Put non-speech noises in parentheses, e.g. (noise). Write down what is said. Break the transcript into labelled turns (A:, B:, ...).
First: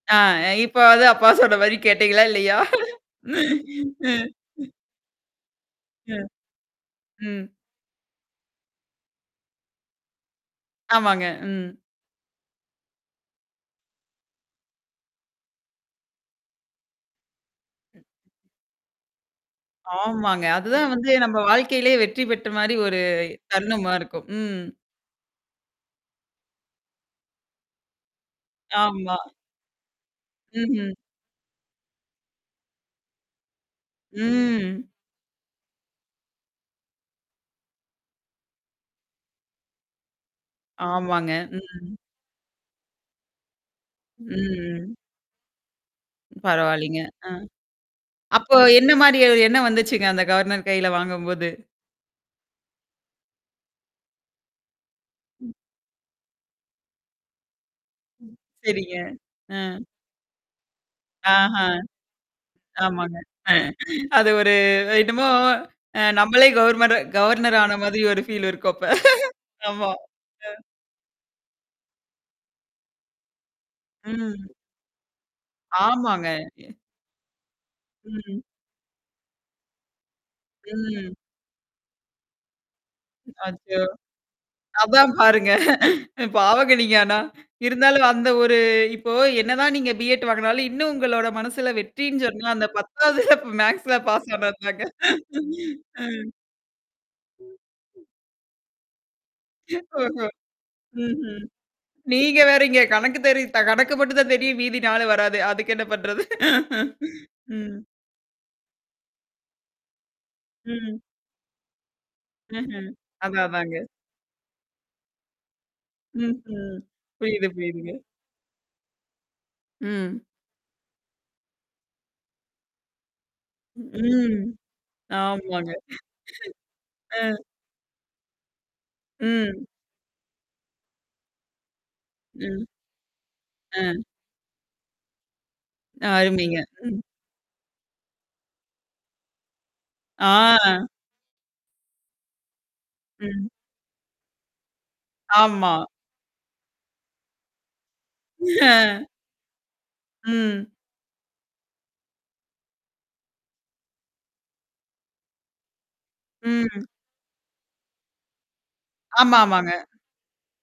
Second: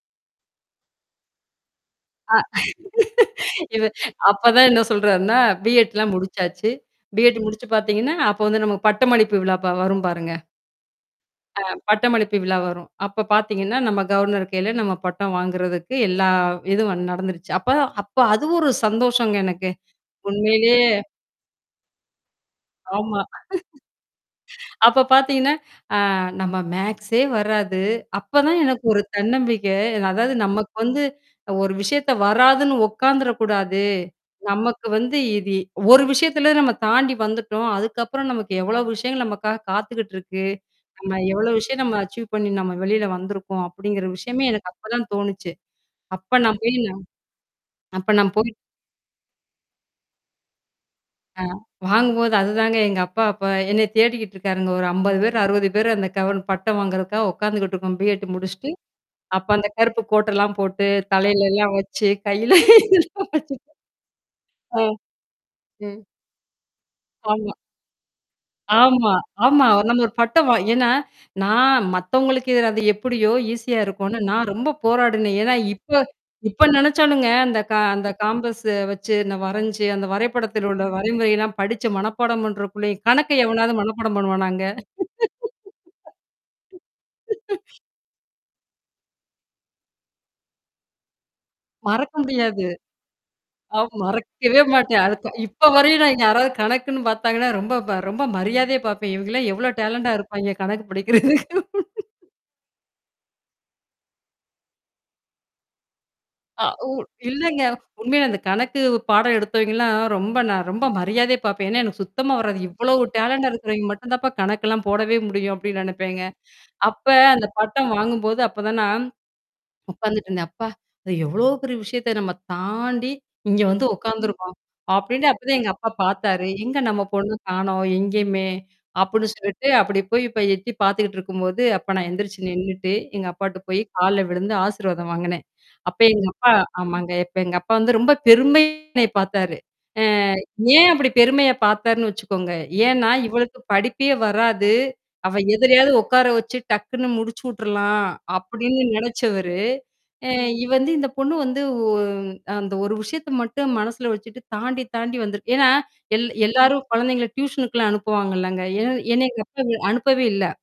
A: அ இப்போவாவது அப்பா சொல்ற மாரி கேட்டீங்களா?
B: அ
A: இல்லையா?
B: (laughs) இத அப்ப தான்
A: (laughs)
B: என்ன சொல்றார்ன்னா பி-எட்ல்லாம்
A: ம்.
B: முடிச்சாச்சு. பி-எட்
A: ம்.
B: முடிச்சு பாத்தீங்கன்னா, அப்போ வந்து நமக்கு பட்டமளிப்பு விழா பா வரும் பாருங்க?
A: ஆமாங்க. ம்.
B: அ, பட்டமளிப்பு விழா வரும். அப்ப பாத்தீங்கன்னா, நம்ம கவர்னர் கையில நம்ம பட்டம் வாங்குறதுக்கு எல்லா இதும் நடந்துருச்சு. அப்ப அப்ப அது ஒரு சந்தோஷங்க. எனக்கு
A: ஆமாங்க. அது
B: உண்மையிலயே
A: தான் வந்து, நம்ப வாழ்க்கையிலயே வெற்றி பெற்ற மாரி ஒரு
B: ஆமா.
A: தருணமா இருக்கும். ம்.
B: (laughs) அப்ப பாத்தீங்கன்னா, ஆ நம்ம மேத்ஸே வராது அப்ப தான் எனக்கு ஒரு
A: ஆமா.
B: தன்னம்பிக்கை அதாவது நமக்கு
A: ம்ஹ்ம்.
B: வந்து, அ ஒரு விஷயத்த வராதுன்னு ஒக்காந்துரக் கூடாது. நமக்கு
A: ம்.
B: வந்து இது ஒரு விஷயத்துல நம்ம தாண்டி வந்துட்டோம். அதுக்கப்புறம் நமக்கு, எவ்ளோ விஷயங்கள் நமக்காகக் காத்துகிட்டு இருக்கு. நம்ம
A: ஆமாங்க.
B: எவ்ளோ
A: ம்.
B: விஷயம் அச்சிவ் பண்ணி நம்ம வெளியில வந்திருக்கோம்! அப்படிங்கற விஷயமே, எனக்கு
A: ம்.
B: அப்பதான் தோணுச்சு. அப்ப நான் போயி
A: பரவால்லிங்க.
B: நான்
A: அ.
B: அப்ப நான் போயி
A: அப்போ என்ன மாரி ஒரு எண்ணம் வந்துச்சுங்க அந்தக் கவர்னர் கையில
B: அ
A: வாங்கம்போது?
B: வாங்கும்போது அதுதாங்க எங்க அப்பா அப்ப என்னய தேடிக்கிட்டு இருக்காருங்க. ஒரு 50 பேரு
A: ம்.
B: 60 பேர் அந்த கவு பட்டம் வாங்குறதுக்காக உக்காந்துகிட்டு இருக்கோம், பி-எட்
A: ம்
B: முடிச்சுட்டு.
A: சரிங்க.
B: அப்ப
A: அ.
B: அந்த கருப்பு கோட் எல்லாம் போட்டு, தலையில எல்லாம்
A: அஹான்.
B: வச்சு, கையில
A: ஆமாங்க.
B: எல்லாம் வச்சுக்
A: (laughs) அது ஒரு அ
B: ம்,
A: என்னமோ,
B: ம்.
A: நம்மளே கவர்னர்-
B: ஆமா.
A: கவர்னர் ஆன மாரி ஒரு ஃபீல் இருக்கும் அப்ப.
B: ஆமா
A: (laughs)
B: ஆமா.
A: ஆமா,
B: நம்ம ஒரு பட்டம்
A: அ.
B: வா ஏன்னா, நான் மத்தவங்களுக்கு அது எப்படியோ? ஈஸியா இருக்கும்னு நான்
A: ம்.
B: ரொம்ப போராடினேன். ஏன்னா, இப்ப
A: ஆமாங்க.
B: இப்ப
A: எ.
B: நெனைச்சாலுங்க அந்த கா அந்த
A: ம்.
B: காம்பஸ்ஸ வச்சு, அந்த வரைஞ்சு, அந்த வரைபடத்தில உள்ள
A: ம்.
B: வரைமுறை எல்லாம் படிச்சு மனப்பாடம் பண்றக்குள்ளயும்
A: ம்.
B: கணக்க எவனாவது
A: ஆச்சோ!
B: மனப்பாடம் பண்ணுவானாங்க?
A: அதான் பாருங்க (laughs) பாவங்க நீங்க ஆனா.
B: (laughs)
A: இருந்தாலும் அந்த ஒரு இப்போ என்னதான் நீங்க பி-எட் வாங்கினாலும், இன்னும் உங்களோட மனசுல
B: மறக்க
A: வெற்றின்னு சொன்னா,
B: முடியாது.
A: அந்தப் 10வதுல
B: ஆமா
A: மேத்ஸ்ல பாஸ்
B: மறக்கவே
A: ஆனத்தாங்க.
B: மாட்டேன். அதுக் இப்போ
A: (laughs)
B: வரையும் நான்
A: ம்.
B: யாராவது கணக்குன்னு பாத்தாங்கன்னா, ரொம்ப பா ரொம்ப மரியாதையா பாப்பேன். இவங்கல்லாம் எவ்ளோ டேலண்டா
A: ஓஹோ!
B: இருப்பாயங்க. கணக்கு படிக்கிறதுக்கு
A: ம்ஹ்ம்,
B: (laughs)
A: நீங்க வேறங்க, கணக்கு தெரியும்! கணக்கு மட்டும்தான் தெரியும்! மீதி 4ம் வராது. அதுக்கு என்ன பண்றது?
B: அ ஊ இல்லங்க!
A: (laughs)
B: உண்மையில இந்தக் கணக்கு பாடம் எடுத்தவைங்க எல்லாம், ரொம்ப நா ரொம்ப
A: ம்.
B: மரியாதையா பாப்பேன். எனக்குச் சுத்தமா வராது.
A: ம்ஹ்ம்.
B: "இவ்வளவு
A: அதான்
B: டேலண்ட்டா
A: அதாங்க.
B: இருக்கிறவய்ங்க மட்டும்தாப்பா கணக்கெல்லாம் போடவே முடியும்" அப்படின்னு நெனப்பேங்க.
A: ம் ம்.
B: அப்ப,
A: புரியுது
B: அந்தப் பட்டம்
A: புரியுதுங்க.
B: வாங்கும் போது, அப்பத் தான் நான்
A: ம்,
B: உக்காந்துட்டுருந்தேன். "அப்பா இத எவ்ளோ பெரிய விஷயத்த நம்ம தாண்டி இங்க வந்து உக்காந்து
A: ம்.
B: இருக்கோம்" அப்படின்டு அப்பத் தான்
A: ஆமாங்க,
B: எங்க அப்பா பாத்தாரு. "எங்க நம்ம
A: அ.
B: பொண்ணு காணோம், எங்கயுமே!" அப்புடின்னு
A: ம்.
B: சொல்லிட்டு, அப்படி போய் இப்ப எட்டி பாத்துக்கிட்டுருக்கும்போது, அப்ப நான் எந்திருச்சு
A: ம்.
B: நின்னுட்டு, எங்க அப்பாட்ட போயி
A: அ.
B: கால்ல விழுந்து, ஆசிர்வாதம் வாங்குனேன். அப்ப எங்க அப்பா
A: அருமைங்க ம்.
B: ஆமாங்க, அப்ப எங்க அப்பா வந்து ரொம்ப பெருமையா என்னய பார்த்தாரு. அ
A: ஆ
B: ஏன் அப்படி பெருமையா பாத்தார்ன்னு வச்சுக்கோங்க? ஏன்னா?
A: ம்.
B: "இவளுக்குப் படிப்பே வராது. அவ
A: ஆமா.
B: எதிலயாவது ஒக்கார வச்சு, டக்குன்னு முடிச்சுவுட்ரலாம்" அப்படின்னு
A: அ
B: நெனைச்சவரு, எ இ
A: ம்.
B: வந்து இந்தப் பொண்ணு வந்து ஒ அ அந்த ஒரு விஷயத்த மட்டும் மனசுல வச்சுட்டு, தாண்டி தாண்டி வந்துருக்கு. ஏன்னா எல் எல்லாரும்
A: ம்.
B: குழந்தைங்கள டியூசனுக்கெல்லாம் அனுப்புவாங்கலங்கா. என என்னைய
A: ஆமா
B: எங்க அப்பா
A: ஆமாங்க.
B: அனுப்பவே இல்ல.